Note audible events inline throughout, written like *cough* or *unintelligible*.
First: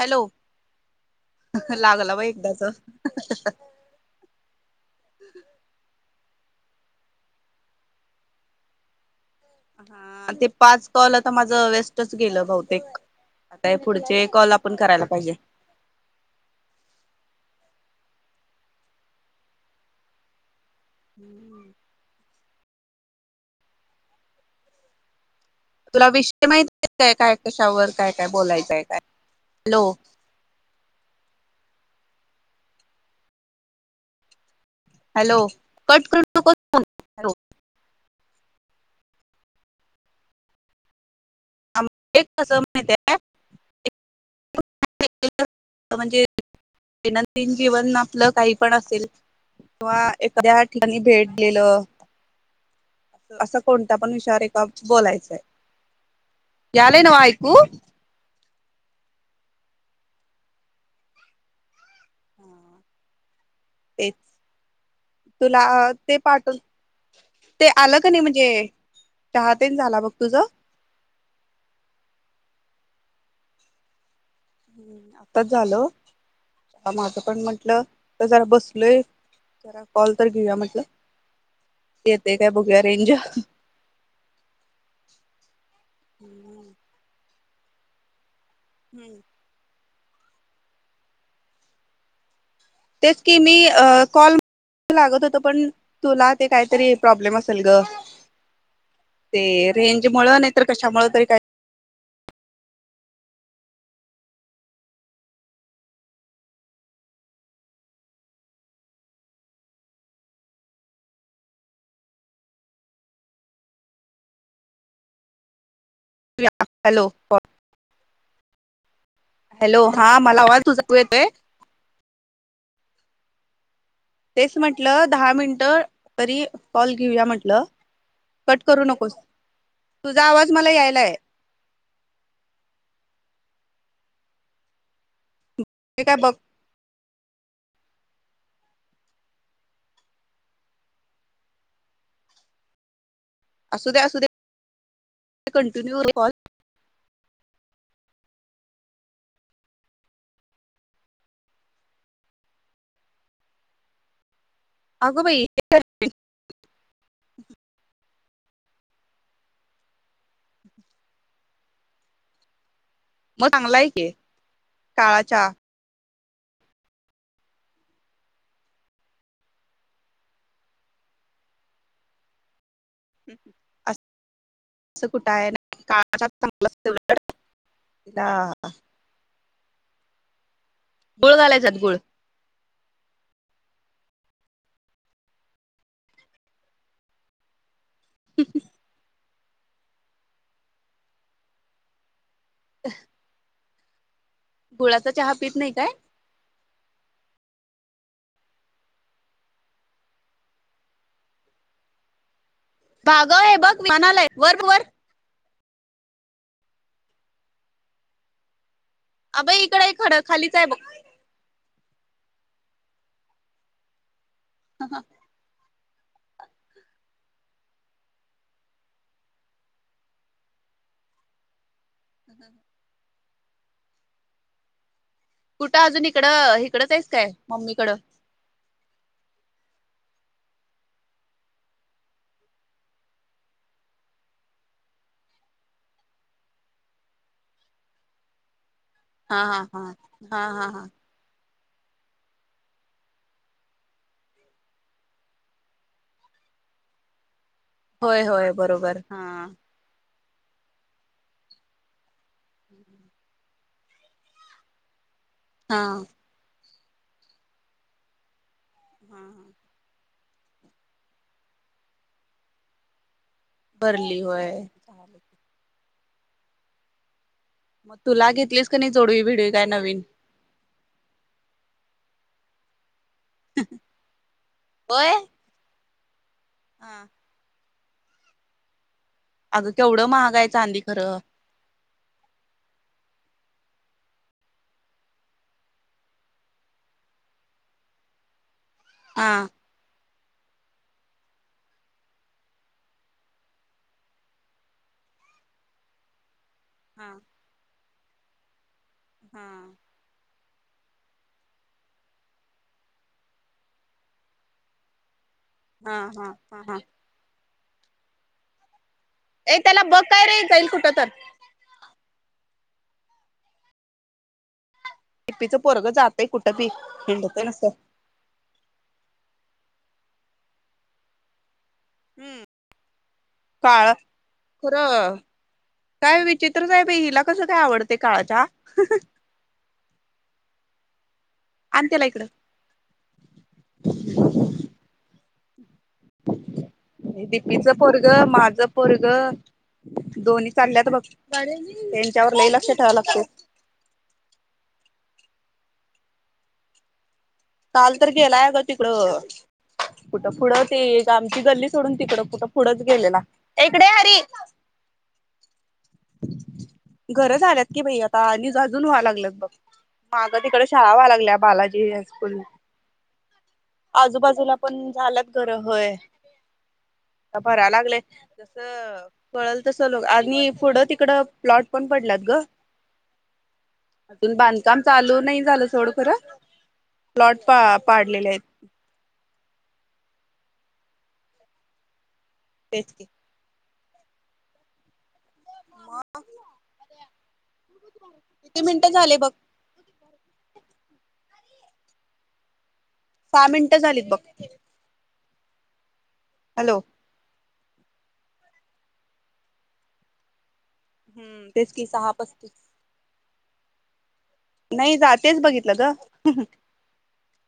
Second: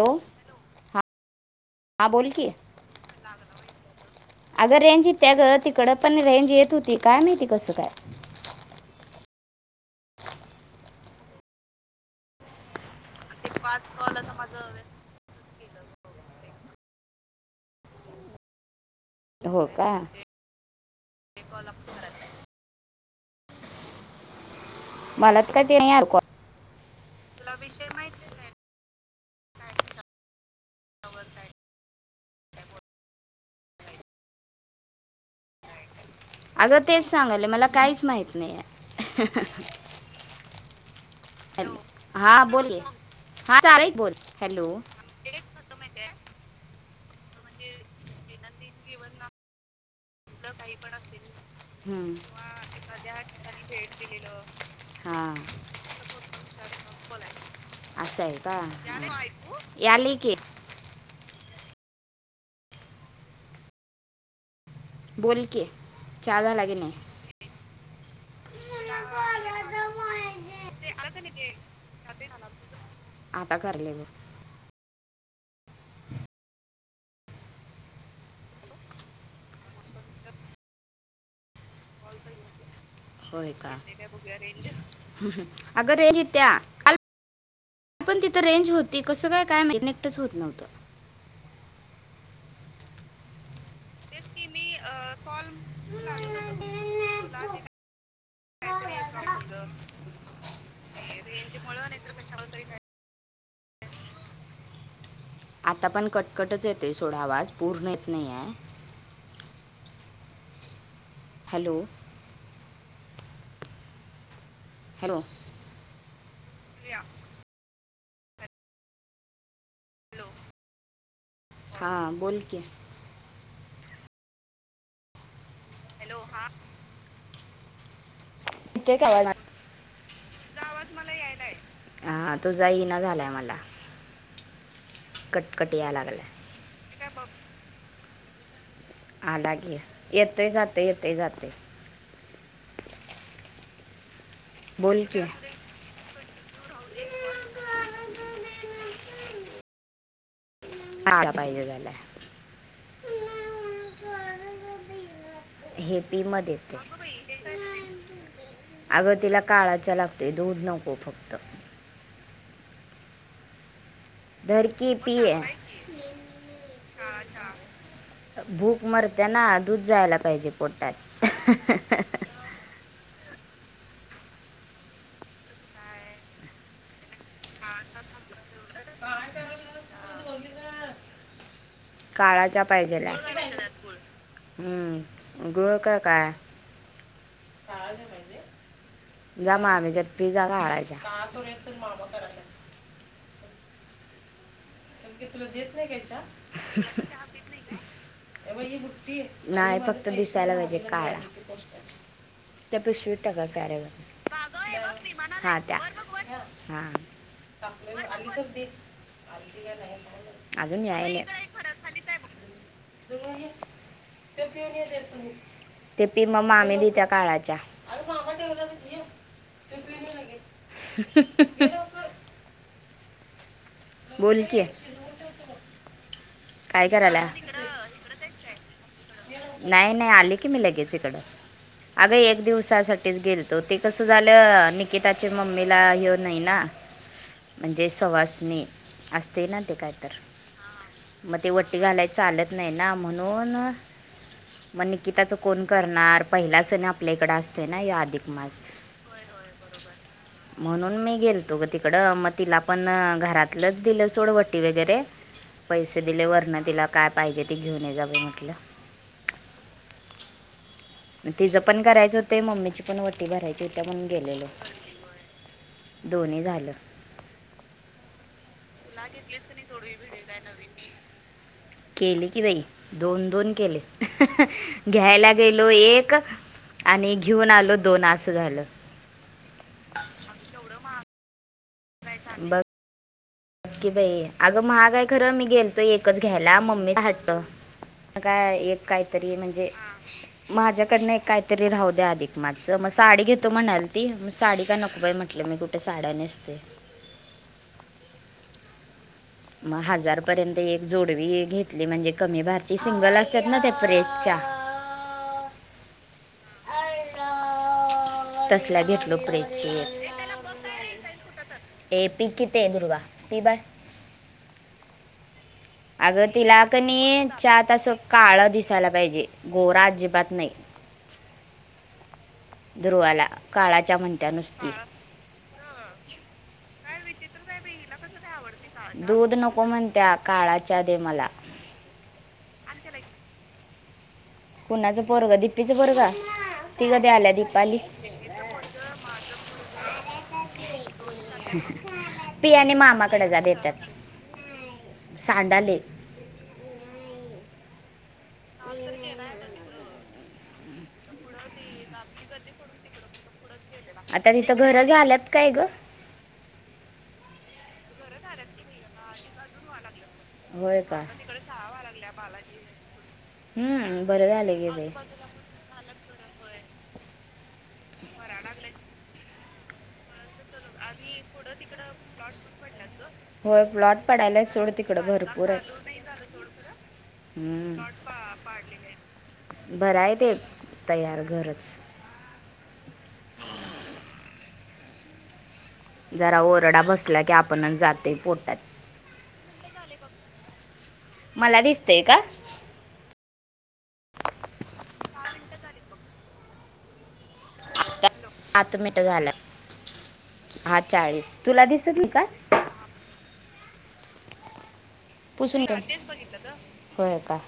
Hello हां हां लागला बाई बोल एकदाचा. अग रेंज येत्या गं. तिकडं पण रेंज ज येत होती, काय माहीती कसं काय? हा ते पाच कॉल आता माझं वेस्टच गेलं बहुतेक. आता पुढचे कॉल आपण करायला पाहिजे. हो का? हं. मला. काय ते नाही आलं तुला विषय माहिती काय? काय कशावर काय काय बोलायचंय काय? हॅलो हॅलो कट कर- अगं तेच सांगायले मला काहीच माहीत नाहीये. हं हं. हॅलो, एक हा कसं बोल माहित आहे हा ऐक बोल. हॅलो म्हणजे दैनंदिन जीवन आपलं काही पण असेल. किंवा मु एखाद्या काही पण ठिकाणी असतील भेटलेलं किवा एखाद्या असं ठिकाणी भेट कोणत्या पण दिलेलं विषयावर एका ह बोलायचंय यालय नव्ह ऐकू असं आहे का. यालय की. तेच. बोल तुला की अ ते चहा पाठून झाला की नाही ते. आलं का नाही म्हणजे, चहा तेन झाला बघ तुझं. आता करालोय बग. आताच आलो, माझं पण म्हटलं, तर जरा बसलोय जरा कॉल तर घेऊया म्हटलं येते काय बघु होय का, अग रेंज् येत्या. आपण तिथं. तिथं रेंज होती कसं काय काय माहीत नाही. कुठंच होत नव्हतं. तेच की मी अ कॉल लागत होत पण तुला ते काहीतरी प्रॉब्लेम असेल ग ते रेंज मूळ नाहीतर कशा मूळ तरी काय *unintelligible* आता पण कटकटच येतेय सोडा आवाज पूर्ण येत नाही ये. हॅलो हॅलो काय हॅलो फ हॅलो हा मला आवाज तुझा तू येतोय हां बोल की तेच म्हटलं दहा मिनि तर तरी कॉल घेऊया म्हटलं कट करू येतोय का नकोस आवाज तुझा आवाज मला यायलाय हां तुझा येईना कट कट ते काय यायलागला बघ आहे ते बघ आलागी येतय जात येतय जात ये असू द्या असू दे कंटिन्यूॉल युअर कॉल आळ पाहिजला? अग बाई आगतीला काळा चहा लागतोय दूध नको फक्त मग चांगला ये धरकी पी हे भूक मरताना दूध जायला पाहिजे पोटात हा हा हम् आ असं कुठं आहे ना का मलाव *unintelligible* गोळगालायचा काळा चहा पाहिजेलाय हम्म गुळ का काय म्मह जा मामीच्यात पी जा काळा चहा. हह गुळाचा चहा पीत नाय काय? आता चहा पीत नाय का नाय फक्त दिसायला पाहिजे काय? भाग हे बघ विमान आलंय वर वर वर बग वर हा कापलेल आल तर दे तकड हाय खड खालीच आहे बघ याय नाही त्यो पिऊन येत्यात तुमीच ते पी म मामी देतिया काळाच्या चहा हम् हम बोलकी कुठं अजून तिकडं हिकडच आहेस काय मम्मीकडं नाही नाही आली की मी लगेच इकडं अगं एक दिवसासाठीच गेलतो ते कसं झालं निकिताची मम्मीला येऊन नाही ना म्हणजे सवासनी हा असते हा ना हा हा हा हा वाटी घालाय चालत नाही ना म्हणून मग निकिताच कोण करणार पहिला सण आपल्या इकड असत होय होय बरोबर हा म्हणून मी गेलतो ग तिकडं म तिला पण घरात लंच दिलं सोडवटी वगैरे हा पैसे हा दिले वर्ण तिला काय पाहिजे ते घेऊन ये जा बाई म्हटलं हा हा तिचं पण करायच होते मम्मीची पण वटी भरायची होती म्हणून भरली गेलेलो होय दोन्ही झालं मतुलागीत तुला घेतलीस का नाय जोडवी बिडवी नवीन केले की बय दोन दोन केले होय घ्यायला गेलो एक ग आणि घीऊन आलोत दोन आसं झालं अगं, केवढी महाग आहे चांदी खरं बस कि बाई, अगं महाग आहे खरं मी गेले होते घ्यायला एकच घ्यायला मम्मी चा हट्ट काय एक हा काहीतरी म्हणजे माझ्या कडून एक काहीतरी राहू द्या अधिक मास च, मग साडी घेते म्हणाली होती ती, मग साडी काही नको बाई म्हटलं, मी कुठे साड्या नेसते हा हा मग हजारपर्यंत एक जोडवी घेतली म्हणजे कमी वाजना ची सिंगल असतात ना ते प्रेस च्या हा- हा- हा- हा तसल्या भेटल्या एक त्याला बघ काय रे, जाईल कुठं तर पिक येते, ते दुर्वा पि बाळ टिप्पीचं पोरगं जातय अगं कुठं तिला बी कि नाही..... हिंडतय नुसतं चहात अस काळा दिसायला पाहिजे गोरा अजिबात नाही हम... ध्रुवाला काळ काळाच्या म्हणत्या नुसती खरं काय विचित्र साहेब हिला कसं काय आवडते? काळा चहा दूध नको म्हणत्या काळाच चहा दे मला आणि त्याला इकडे कुणाचं पोरगं दिपीच पोरगं ती कधी आल्या दिपीचं दिपाली? पोरग माझं पोरग दोन्ही चालल्यात बघ त्यांच्यावर लई पि लक्ष आणि ठेवावं लागतंय मामाकडे जा देतात. सांडालय. काल तर गेला आहे ग तिकडे, कुठं पुढें ती आमची गल्ली सोडून तिकडे कुठ पुढच गेलेला ए इकडे ये आरी आता तिथं घरं झाल्यात काय ग घर झाल्यात की बाई आता आणि अजून व्हाल्यात बघ मागे तिकडे होय शाळा का व्हायला लागली बालाजी हम्म, हम्म बरं आजूबाजूला झाले गे बाई पण झाल्यात घरं होय. आता भराय लागले. तसं कळल तसं लोक आणि पुढं आणि तिकडं पुढं प्लॉट पण तिकडं पडल्यात प्लॉट ग पण पडल्यात ग, होय प्लॉट अजून पडायलय सोड बांधकाम तिकडे चालू नाही भरपूर आहेत, झालं सोड बांधकाम चालू नाय खरं झालं सोड खरं. प्लॉट पा हम्म, प्लॉट पाडलेले पा आहेत पाडलेले हायत, बर काय ते, तयार घरच तेच कि. मग जरा ओरडा बसला की आपणच जाते. किती पोटात मिनिटं झाले बघ. मला दिसतेय का? सहा मिनिटं झालीत बघ. हॅलो! सात मिटं झाल्यात. सहा चाळीस, हम्म तुला तेच की दिसत नाही सहा का? पस्तीस नाही जा तेच पुसून बघितलं का, हा ग तेच बघितलं ग, हो का?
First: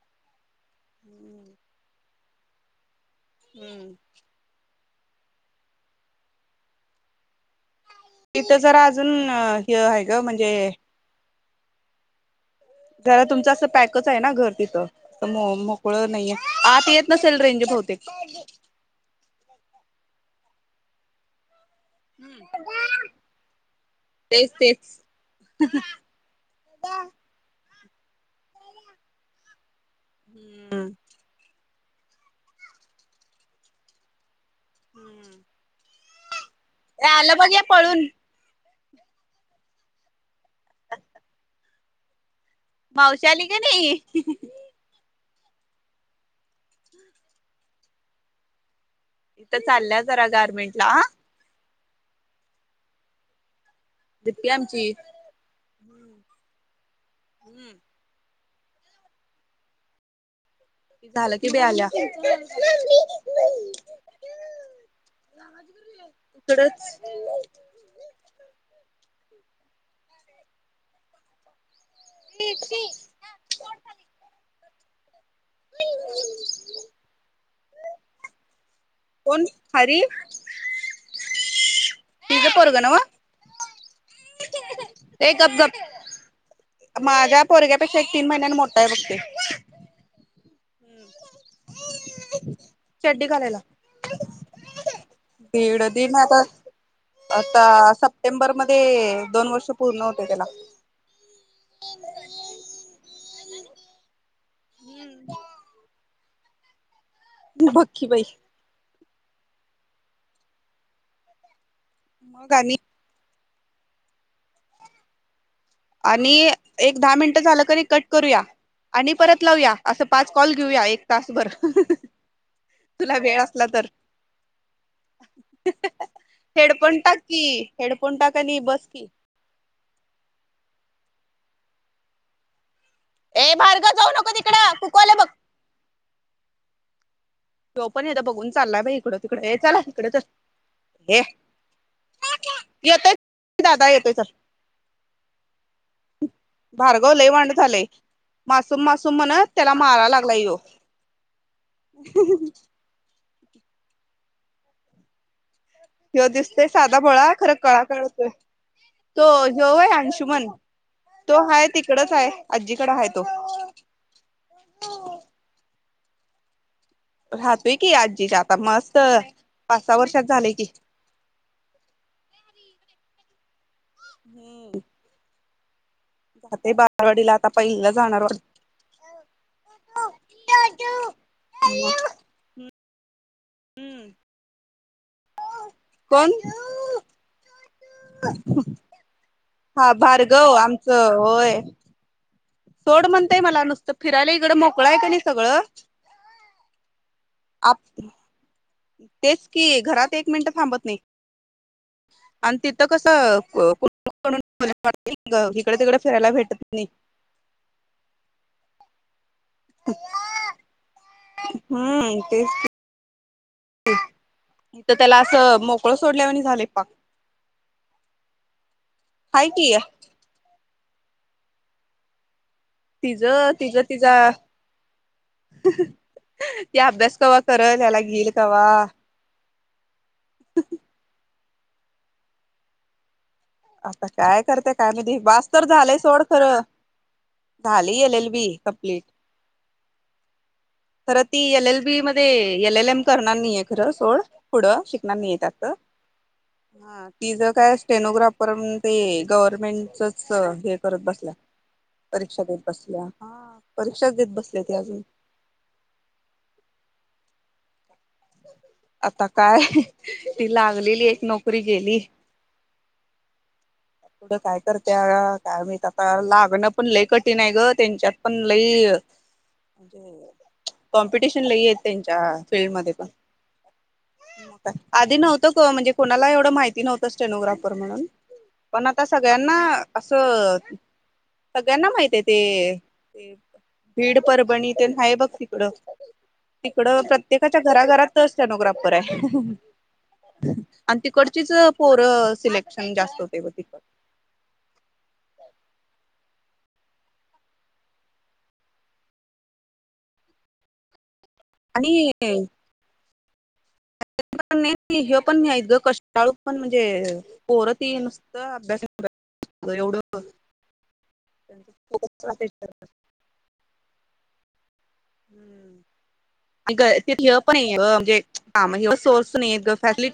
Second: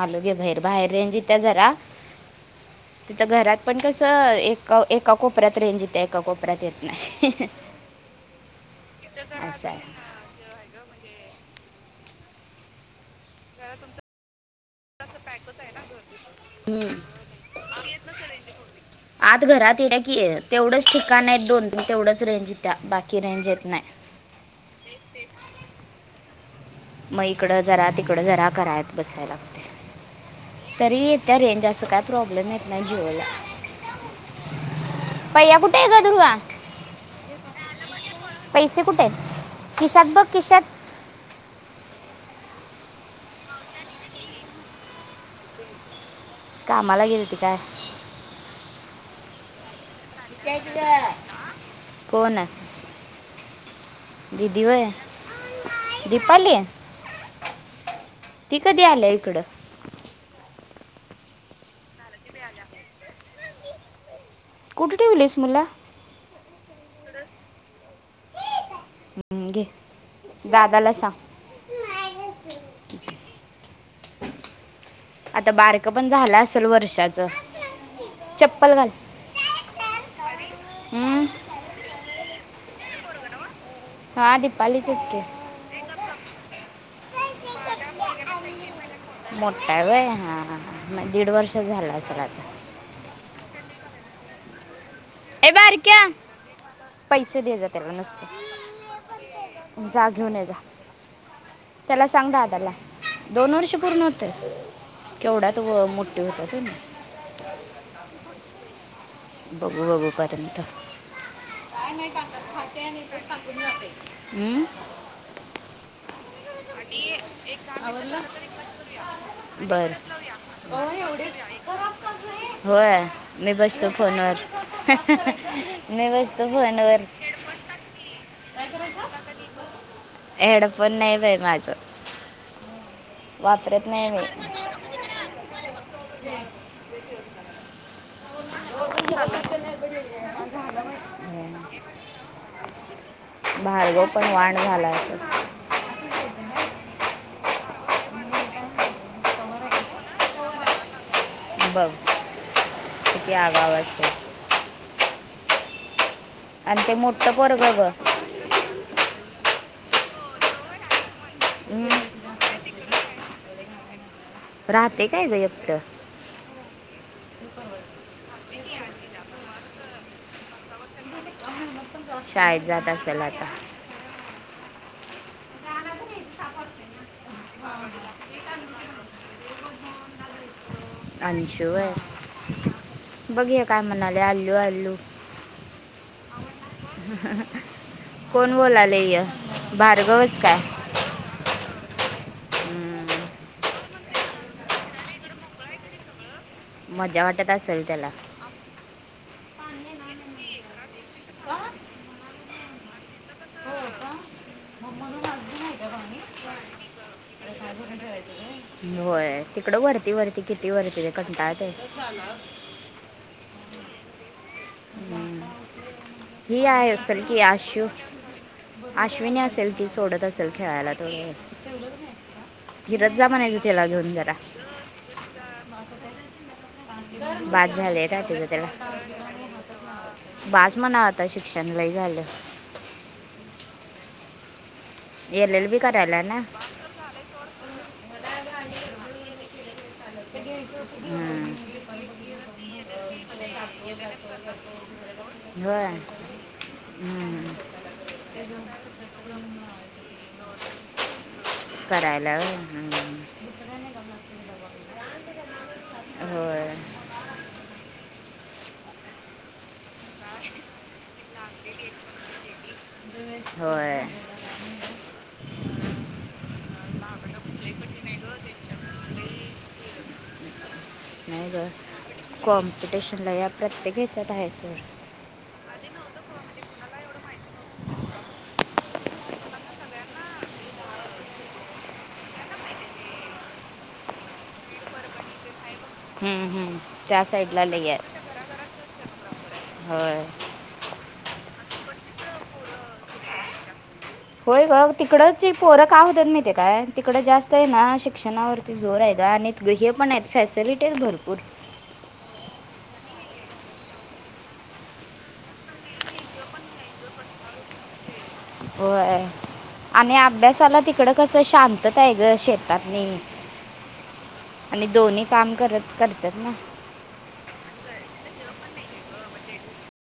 आलो घे बाहेर. बाहेर रेंज येत्या जरा. तिथं घरात पण हम्म कसं एक क एका कोपऱ्यात रेंज येत्या एका कोपऱ्यात येत नाही. तिथं जरा अजून हे आहे ग म्हणजे जरा तुमचं असं पॅकच आहे ना घर. तिथं, पण अ मोकळ नाहीये, आत हं. येत नसेल रेंज बहुतेक. आत घरात येत्या की तेवढंच ठिकाण आहेत दोन. तीन तेवढंच रेंज येत्या बाकी रेंज येत नाही तेच तेच. मग इकडं जरा तिकड जरा कराय बसाय लागते. हम्म. तरी येत्या रेंज असं काय प्रॉब्लेम येत नाही जिओला. भैय्या कुठे आहे ग? दुर्वा, या आलं बघ या पळून. पैसे कुठे आहेत? खिशात बघ खीशात. मावशी आली क नई? कामाला गेलती काय? आता चालल्यात. जरा गारमेंटला. आं? कोण आहे? दिप्पी दिदी व्हय? आमची दीपाली? हम्म ती कधी आल्या इकडं? झालं कि बाई आल्या कुठे ठेवलीस मुला? इकडंच. हं घे. दादाला सांग. *unintelligible* आता बारक पण झालं असेल वर्षाच? चप्पल घाल. कोण हरी अं? हीच पोरगं नव्ह? हा दीपालीचंच की ए गप गप. माझ्या पोरग्यापेक्षा एक तीन महिन्या मोठ मोठाये व्हय? हां हां हां. दीड वर्षाचा झालं असेल आता? चड्डी *unintelligible* ए दीड, बारक्या दीड नाय आता पैसे दे आता जा त्याला नुसतं सप्टेंबर मध्ये दोन वर्ष पूर्ण जा होते घेऊन त्याला. ये जा त्याला सांग दादाला दोन वर्ष पूर्ण होताय? केवढा तू *inaudible* बघ की बाई. बघू बघू पर्यंत. मग आणि *unintelligible* अं? आणि एक दहा मिनट झालं कणी कट करूया, आणि परत लावूया बरं असं पाच कॉल घेऊया, एक तासभर होय तुला वेळ असला तर बसतो मी बसतो फोन हेडफोन वर टाक की हेडफोन टाक आणि बस की हेडपोन नाय बाई माझ. ये भारग जाऊ नको तिकड कुकू आल बघ. *unintelligible* टॉप. पण हेदा बघून चाललाय बा इकड तिकड हे चला इड तर हे येतय दादा भार्गव येतोय चल पण वाण झाला असं झालय मासूम मासूम म्हणत त्याला माराय लागलाय ह्यो *unintelligible* ती आगाव असत्यात. ह्यो दिसतय साधा भोळा खरं पोरग कळा ग कळतोय तो ह्यो व्हय. अशुमन तो हाय हम्म. तिकडच हाय. आजीकड हाय तो. राहतय काय ग एकटं? राहतोय की आजीच्यात आता मस्त पाच सहा वर्षाच झालय की, शाळेत जात असेल आता. हम्म. जातय बालवाडीला आता पहिलीला जाणार वाट अंशु व्हय. बघ ये काय हम्म म्हणालय आल्लू आल्लू कोण? कोण बोलाले य हा भार्गवच भार्गव काय आमचं होय. सोड हम्म. म्हणतय मला नुसतं फिरायला इकडं मोकळ हाय कनी सगळं मजा वाटत आप असल त्याला तेच कि घरात एक मिनिटं थांबत नाही. ह *unintelligible* आणि तिथं कसं कुठ पण इकड तिकड फिरायला भेटत नाही. होय तिकडं वरती वरती किती वरती ते कंटाळतय ते हम्म इथ त्याला असं मोकळ सोडल्यावानी झालय ही पाक आहे अश्विनी हाय की असेल ती सोडत असेल खेळायला. ती अ तिजं तिज तिजा ते अभ्यास कवा्हा कर बाद त्याला झाले का गेईल कावा बाजमाणा आता श शषणलाही झालं आता काय करत काय म बस एल तर एल बी झालंय करायला सोड ना खरं झाली गलेल बी कंप्लीट तर ती हम्म. एल एल बी मध्ये एल एल एम करणार नाही आहे खरं सोड पुढं शिकणार नाहीय त्याच होय ती ज हम्म. काय स्टेनोग्राफ पण ते गव्हर्मेंटच हे करत बसल्या करायला परीक्षा होय देत बसल्या हम्म. परीक्षाच देत बसले ते अजून हो आता काय ती लागलेली एक नोकरी गेली होय ढं काय करते काय म आता लागणं पण लई कठीण आहे ग त्यांच्यात पण लई म्हणजे कॉम्पिटिशन ल येत त्यांच्या फिल्डमध्येध्ये पण ला या प्रत्येकीेच्यात आहे सोर आधी नव्हतं म्हणजे कोणाला एवढं माहिती नव्हतं स्टेनोग्राफर म्हणून पण आता सगळ्यांना असं सगळ्यांना माहिित आहे ते भीड परभणी ते बघ तिकडं हम्म हम्म त्या सईडला ल या ा तड सिलेक्शन जास्त होते तिथ होय ग तिकडच पोरक आहत मी ते काय तिकडं जास्त आहे ना शिक्षणावरती जोर आहे ग आणि हे पण आहेत फॅसिलिटीच भरपूर आणि *unintelligible* ते पण नाही आणि ह्योपण नाही ग कष्टाळू पण म्हणजे पोर ती नुस होय आणि अभ्यासाला तिकडं कसं शांतता आहे फोकस ग राहते शेतातनी आणि दोन्ही काम हम्म करत करतात ना तिथ *unintelligible* पण म्हणजे हा म्हणजे सोर्स नाही ग फॅसीट